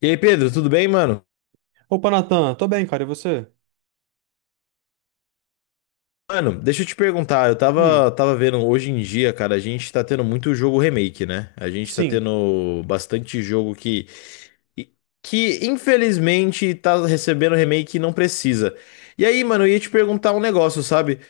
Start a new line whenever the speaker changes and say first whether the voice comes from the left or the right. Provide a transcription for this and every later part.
left: E aí, Pedro, tudo bem, mano?
right: Opa, Natan, tô bem, cara, e você?
left: Mano, deixa eu te perguntar, eu
right: Hum,
left: tava, tava vendo hoje em dia, cara, a gente tá tendo muito jogo remake, né? A gente tá
right: sim.
left: tendo bastante jogo que infelizmente tá recebendo remake e não precisa. E aí, mano, eu ia te perguntar um negócio, sabe?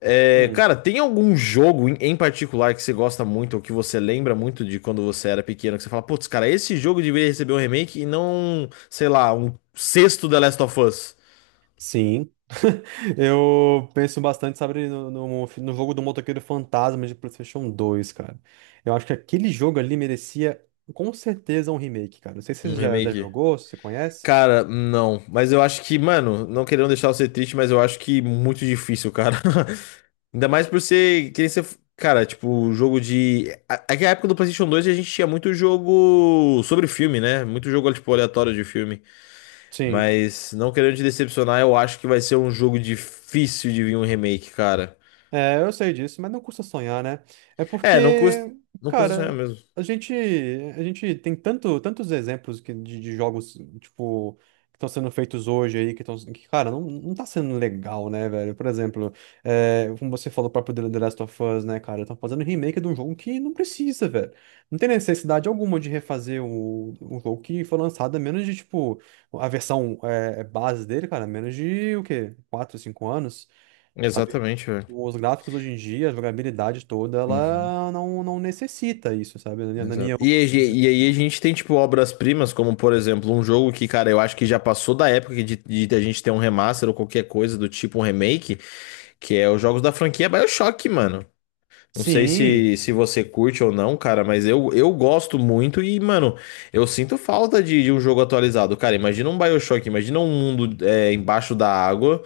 left: É,
right: Hum,
left: cara, tem algum jogo em particular que você gosta muito ou que você lembra muito de quando você era pequeno, que você fala, putz, cara, esse jogo deveria receber um remake e não, sei lá, um sexto The Last of Us,
right: sim. Eu penso bastante, sabe, no jogo do Motoqueiro Fantasma de PlayStation 2, cara. Eu acho que aquele jogo ali merecia, com certeza, um remake, cara. Não sei se
left: um
right: você já
left: remake?
right: jogou, se você conhece.
left: Cara, não. Mas eu acho que, mano, não querendo deixar você triste, mas eu acho que muito difícil, cara. Ainda mais por ser, querer ser, cara, tipo, jogo de. Aquela época do PlayStation 2 a gente tinha muito jogo sobre filme, né? Muito jogo, tipo, aleatório de filme.
right: Sim.
left: Mas não querendo te decepcionar, eu acho que vai ser um jogo difícil de vir um remake, cara.
right: É, eu sei disso, mas não custa sonhar, né? É
left: É, não custa,
right: porque,
left: não custa sonhar
right: cara,
left: mesmo.
right: a gente, a gente tem tanto, tantos exemplos que, de jogos, tipo, que estão sendo feitos hoje aí, que estão, que, cara, não tá sendo legal, né, velho? Por exemplo, como você falou, o próprio The Last of Us, né, cara? Estão fazendo remake de um jogo que não precisa, velho. Não tem necessidade alguma de refazer o jogo que foi lançado, a menos de, tipo, a versão base dele, cara, a menos de, o quê? Quatro, 5 anos? Sabe?
left: Exatamente,
right: Os gráficos hoje em dia, a jogabilidade toda,
left: velho.
right: ela não necessita isso, sabe? Na minha
left: Exato. E, e aí a
right: opinião.
left: gente tem, tipo, obras-primas, como, por exemplo, um jogo que, cara, eu acho que já passou da época de a gente ter um remaster ou qualquer coisa do tipo, um remake, que é os jogos da franquia BioShock, mano. Não sei
right: Sim.
left: se você curte ou não, cara, mas eu gosto muito e, mano, eu sinto falta de um jogo atualizado. Cara, imagina um BioShock, imagina um mundo embaixo da água,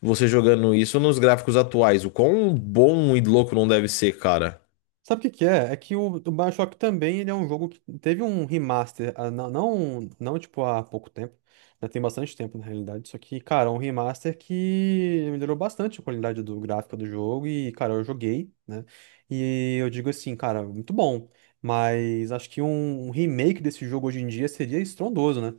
left: você jogando isso nos gráficos atuais. O quão bom e louco não deve ser, cara.
right: Sabe o que que é? É que o BioShock também ele é um jogo que teve um remaster, ah, não tipo há pouco tempo, já tem bastante tempo na realidade, só que, cara, é um remaster que melhorou bastante a qualidade do gráfico do jogo e, cara, eu joguei, né? E eu digo assim, cara, muito bom, mas acho que um remake desse jogo hoje em dia seria estrondoso, né?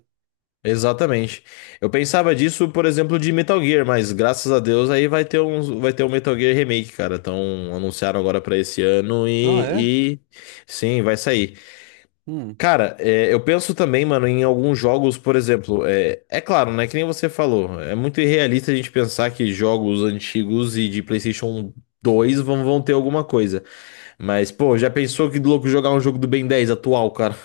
left: Exatamente. Eu pensava disso, por exemplo, de Metal Gear, mas graças a Deus aí vai ter um Metal Gear Remake, cara. Então anunciaram agora pra esse ano
right: Ah, é?
left: sim, vai sair.
right: Hum.
left: Cara, eu penso também, mano, em alguns jogos, por exemplo, é claro, né? Que nem você falou, é muito irrealista a gente pensar que jogos antigos e de PlayStation 2 vão ter alguma coisa. Mas, pô, já pensou que louco jogar um jogo do Ben 10 atual, cara?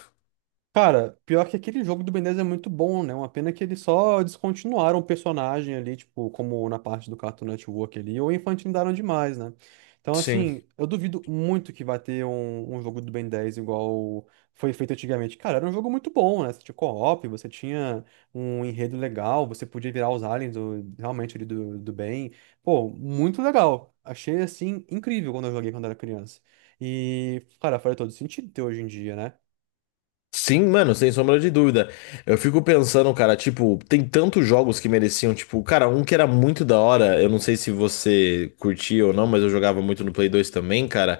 right: Cara, pior que aquele jogo do Ben 10 é muito bom, né? Uma pena que eles só descontinuaram o personagem ali, tipo, como na parte do Cartoon Network ali, ou infantilizaram demais, né? Então,
left: Sim.
right: assim, eu duvido muito que vai ter um, um jogo do Ben 10 igual foi feito antigamente. Cara, era um jogo muito bom, né? Você tinha co-op, você tinha um enredo legal, você podia virar os aliens do- realmente ali do Ben. Pô, muito legal. Achei, assim, incrível quando eu joguei quando era criança. E, cara, faz todo sentido ter hoje em dia, né?
left: Sim, mano, sem sombra de dúvida. Eu fico pensando, cara, tipo, tem tantos jogos que mereciam, tipo, cara, um que era muito da hora, eu não sei se você curtia ou não, mas eu jogava muito no Play 2 também, cara,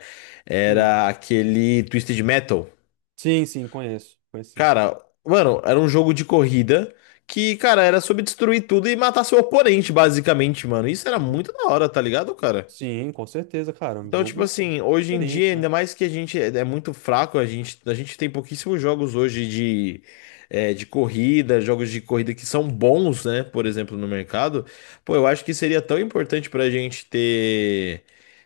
right: Hum.
left: era aquele Twisted Metal.
right: Sim, sim, conheço. Conheço sim.
left: Cara, mano, era um jogo de corrida que, cara, era sobre destruir tudo e matar seu oponente, basicamente, mano. Isso era
right: Uhum.
left: muito da hora, tá ligado, cara?
right: Sim, com certeza, cara. É um
left: Então, tipo
right: jogo
left: assim, hoje em dia,
right: diferente, né?
left: ainda mais que a gente é muito fraco, a gente tem pouquíssimos jogos hoje de corrida, jogos de corrida que são bons, né? Por exemplo, no mercado. Pô, eu acho que seria tão importante pra gente ter,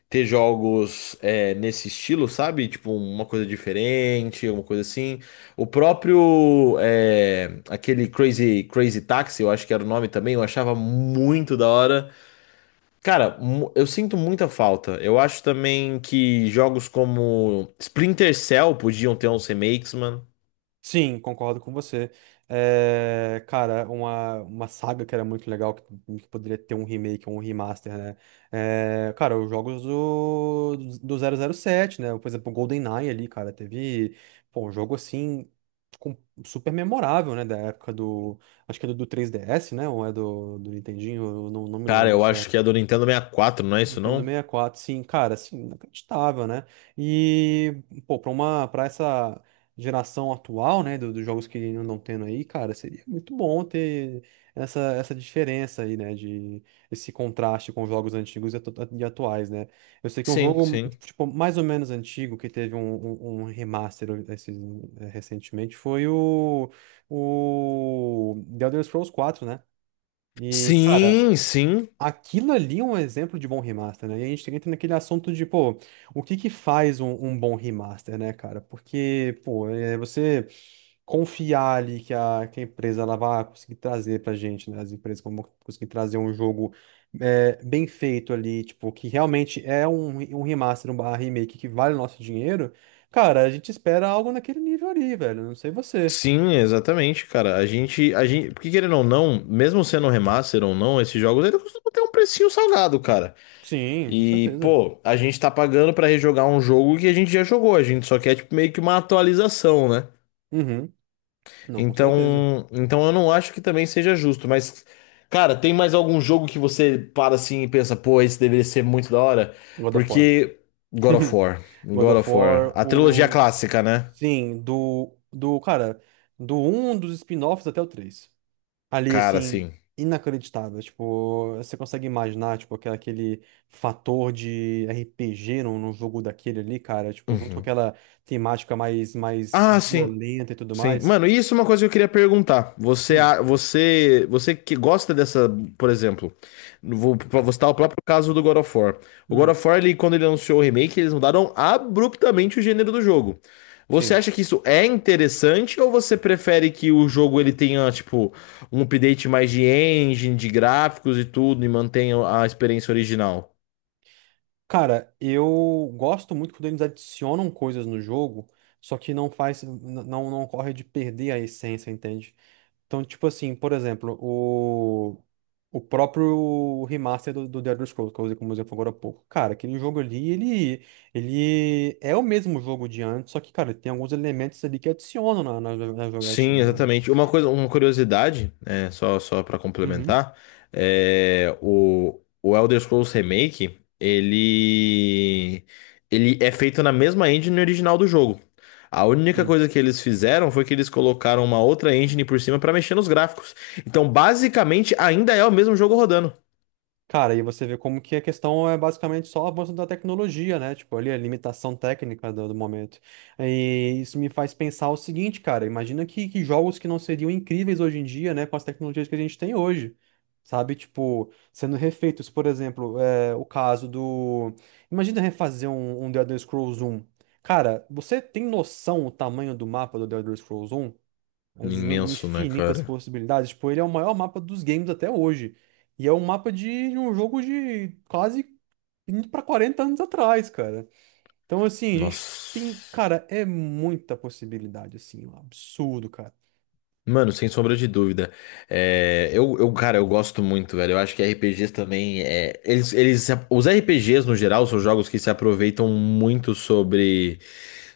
left: ter jogos, nesse estilo, sabe? Tipo, uma coisa diferente, uma coisa assim. O próprio, aquele Crazy, Crazy Taxi, eu acho que era o nome também, eu achava muito da hora. Cara, eu sinto muita falta. Eu acho também que jogos como Splinter Cell podiam ter uns remakes, mano.
right: Sim, concordo com você. É, cara, uma saga que era muito legal, que poderia ter um remake ou um remaster, né? É, cara, os jogos do 007, né? Por exemplo, o GoldenEye ali, cara, teve, pô, um jogo assim, com- super memorável, né? Da época do, acho que é do 3DS, né? Ou é do Nintendinho, eu não me
left: Cara,
right: lembro
left: eu acho que
right: certo.
left: é do Nintendo 64, não é isso
right: Nintendo
left: não?
right: sessenta e quatro sim, cara, assim, inacreditável, né? E, pô, pra uma, pra essa geração atual, né, do- dos jogos que andam tendo aí, cara, seria muito bom ter essa, essa diferença aí, né, de esse contraste com os jogos antigos e atu- e atuais, né? Eu sei que é um
left: Sim,
right: jogo,
left: sim.
right: tipo, mais ou menos antigo, que teve um, um, um remaster esses- eh, recentemente, foi o The Elder Scrolls 4, né? E, cara,
left: Sim, sim.
right: aquilo ali é um exemplo de bom remaster, né? E a gente entra naquele assunto de, pô, o que que faz um, um bom remaster, né, cara? Porque, pô, é você confiar ali que que a empresa ela vai conseguir trazer pra gente, né? As empresas vão conseguir trazer um jogo bem feito ali, tipo, que realmente é um, um remaster, um barra remake que vale o nosso dinheiro. Cara, a gente espera algo naquele nível ali, velho. Não sei você.
left: Sim, exatamente, cara. A gente, porque querendo ou não, mesmo sendo um remaster ou não, esses jogos ainda costumam ter um precinho salgado, cara.
right: Sim, com
left: E,
right: certeza.
left: pô, a gente tá pagando pra rejogar um jogo que a gente já jogou, a gente só quer tipo meio que uma atualização, né?
right: Uhum. Não, com certeza.
left: Então eu não acho que também seja justo, mas cara, tem mais algum jogo que você para assim e pensa, pô, esse deveria ser muito da hora?
right: God of War.
left: Porque God of War,
right: God
left: God
right: of
left: of War,
right: War,
left: a trilogia
right: o.
left: clássica, né?
right: Sim, do. Do, cara, do um dos spin-offs até o três. Ali,
left: Cara,
right: assim,
left: sim.
right: inacreditável. Tipo, você consegue imaginar, tipo, aquela- aquele fator de RPG num, num jogo daquele ali, cara. Tipo, junto com
left: Uhum.
right: aquela temática mais, mais
left: Ah, sim.
right: violenta e tudo
left: Sim.
right: mais.
left: Mano, e isso é uma coisa que eu queria perguntar. Você,
right: Hum,
left: a- você, você que gosta dessa, por exemplo, vou citar o próprio caso do God of War. O God
right: hum,
left: of War, ele, quando ele anunciou o remake, eles mudaram abruptamente o gênero do jogo. Você
right: sim.
left: acha que isso é interessante ou você prefere que o jogo ele tenha, tipo, um update mais de engine, de gráficos e tudo, e mantenha a experiência original?
right: Cara, eu gosto muito quando eles adicionam coisas no jogo, só que não faz, n- não corre de perder a essência, entende? Então, tipo assim, por exemplo, o próprio remaster do The Elder Scrolls, que eu usei como exemplo agora há pouco. Cara, aquele jogo ali, ele é o mesmo jogo de antes, só que, cara, tem alguns elementos ali que adicionam na
left: Sim,
right: jogatina.
left: exatamente. Uma coisa, uma curiosidade, só para
right: Uhum.
left: complementar, o Elder Scrolls Remake, ele é feito na mesma engine original do jogo. A única
right: Hum.
left: coisa que eles fizeram foi que eles colocaram uma outra engine por cima para mexer nos gráficos. Então, basicamente, ainda é o mesmo jogo rodando.
right: Cara, e você vê como que a questão é basicamente só o avanço da tecnologia, né? Tipo, ali a limitação técnica do momento. E isso me faz pensar o seguinte, cara, imagina que jogos que não seriam incríveis hoje em dia, né, com as tecnologias que a gente tem hoje, sabe? Tipo, sendo refeitos, por exemplo, é, o caso do... Imagina refazer um, um The Elder Scrolls 1. Cara, você tem noção o tamanho do mapa do The Elder Scrolls 1? As inu-
left: Imenso, né,
right: infinitas
left: cara?
right: possibilidades. Tipo, ele é o maior mapa dos games até hoje. E é um mapa de um jogo de quase indo pra 40 anos atrás, cara. Então, assim, a gente tem.
left: Nossa.
right: Cara, é muita possibilidade, assim. Um absurdo, cara.
left: Mano, sem sombra de dúvida. É, eu, cara, eu gosto muito, velho. Eu acho que RPGs também. É, eles, se ap- os RPGs, no geral, são jogos que se aproveitam muito sobre,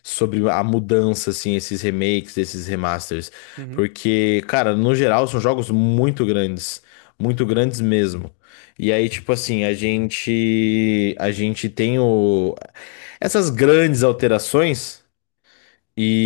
left: sobre a mudança, assim, esses remakes, esses remasters.
right: Uhum,
left: Porque, cara, no geral, são jogos muito grandes. Muito grandes mesmo. E aí, tipo assim, A gente tem o. Essas grandes alterações.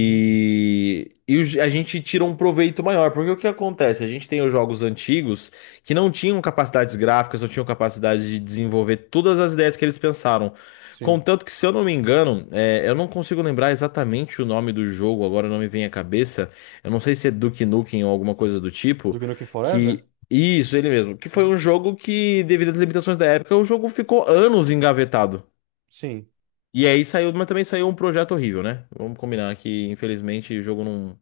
right: uhum,
left: e os- a gente tira um proveito maior, porque o que acontece? A gente tem os jogos antigos que não tinham capacidades gráficas, não tinham capacidade de desenvolver todas as ideias que eles pensaram.
right: sim.
left: Contanto que, se eu não me engano, eu não consigo lembrar exatamente o nome do jogo, agora não me vem à cabeça. Eu não sei se é Duke Nukem ou alguma coisa do
right: Do
left: tipo,
right: Gnuken
left: que.
right: Forever?
left: Isso, ele mesmo. Que foi
right: Uhum,
left: um jogo que, devido às limitações da época, o jogo ficou anos engavetado.
right: sim.
left: E aí saiu, mas também saiu um projeto horrível, né? Vamos combinar que, infelizmente, o jogo não,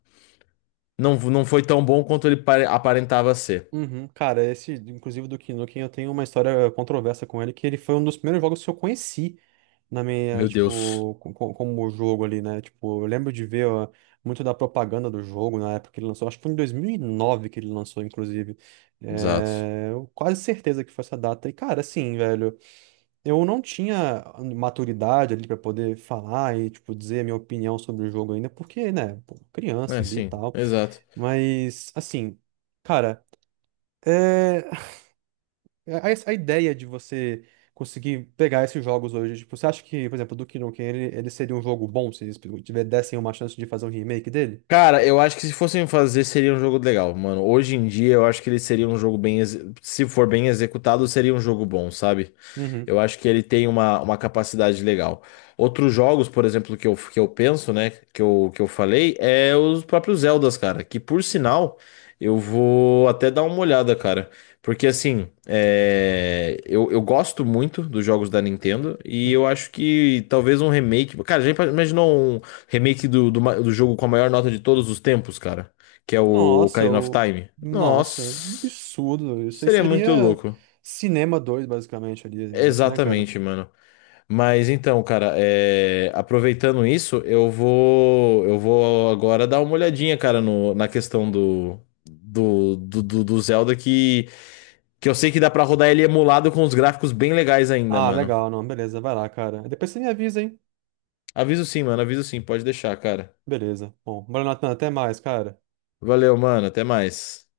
left: não, não foi tão bom quanto ele aparentava ser.
right: Uhum. Cara, esse, inclusive, do Gnuken, eu tenho uma história controversa com ele, que ele foi um dos primeiros jogos que eu conheci na minha,
left: Meu Deus.
right: tipo, co- co- como o jogo ali, né? Tipo, eu lembro de ver ó, muito da propaganda do jogo na época que ele lançou. Acho que foi em 2009 que ele lançou, inclusive.
left: Exato.
right: É, eu quase certeza que foi essa data. E, cara, assim, velho, eu não tinha maturidade ali pra poder falar e, tipo, dizer a minha opinião sobre o jogo ainda, porque, né, pô, criança
left: É,
right: ali e
left: sim,
right: tal.
left: exato.
right: Mas, assim, cara. É, a, a ideia de você conseguir pegar esses jogos hoje, tipo, você acha que, por exemplo, do Duke Nukem, ele seria um jogo bom se eles tiver- dessem uma chance de fazer um remake dele?
left: Cara, eu acho que se fossem fazer, seria um jogo legal, mano. Hoje em dia, eu acho que ele seria um jogo bem. Se for bem executado, seria um jogo bom, sabe?
right: Uhum.
left: Eu acho que ele tem uma capacidade legal. Outros jogos, por exemplo, que eu penso, né? Que eu falei, é os próprios Zeldas, cara. Que por sinal, eu vou até dar uma olhada, cara. Porque assim, eu gosto muito dos jogos da Nintendo e eu
right: Uhum.
left: acho que talvez um remake. Cara, já imaginou um. Remake do jogo com a maior nota de todos os tempos, cara. Que é o
right: Nossa,
left: Ocarina of
right: o...
left: Time.
right: Nossa,
left: Nossa,
right: absurdo. Isso aí
left: seria muito
right: seria
left: louco.
right: Cinema 2 basicamente, ali, esse negócio, né, cara?
left: Exatamente, mano. Mas então, cara, aproveitando isso, eu vou agora dar uma olhadinha, cara, no, na questão do Zelda que eu sei que dá pra rodar ele emulado com os gráficos bem legais ainda,
right: Ah,
left: mano.
right: legal, não, beleza, vai lá, cara. Depois você me avisa, hein?
left: Aviso sim, mano, aviso sim, pode deixar, cara.
right: Beleza. Bom, bora, até mais, cara.
left: Valeu, mano, até mais.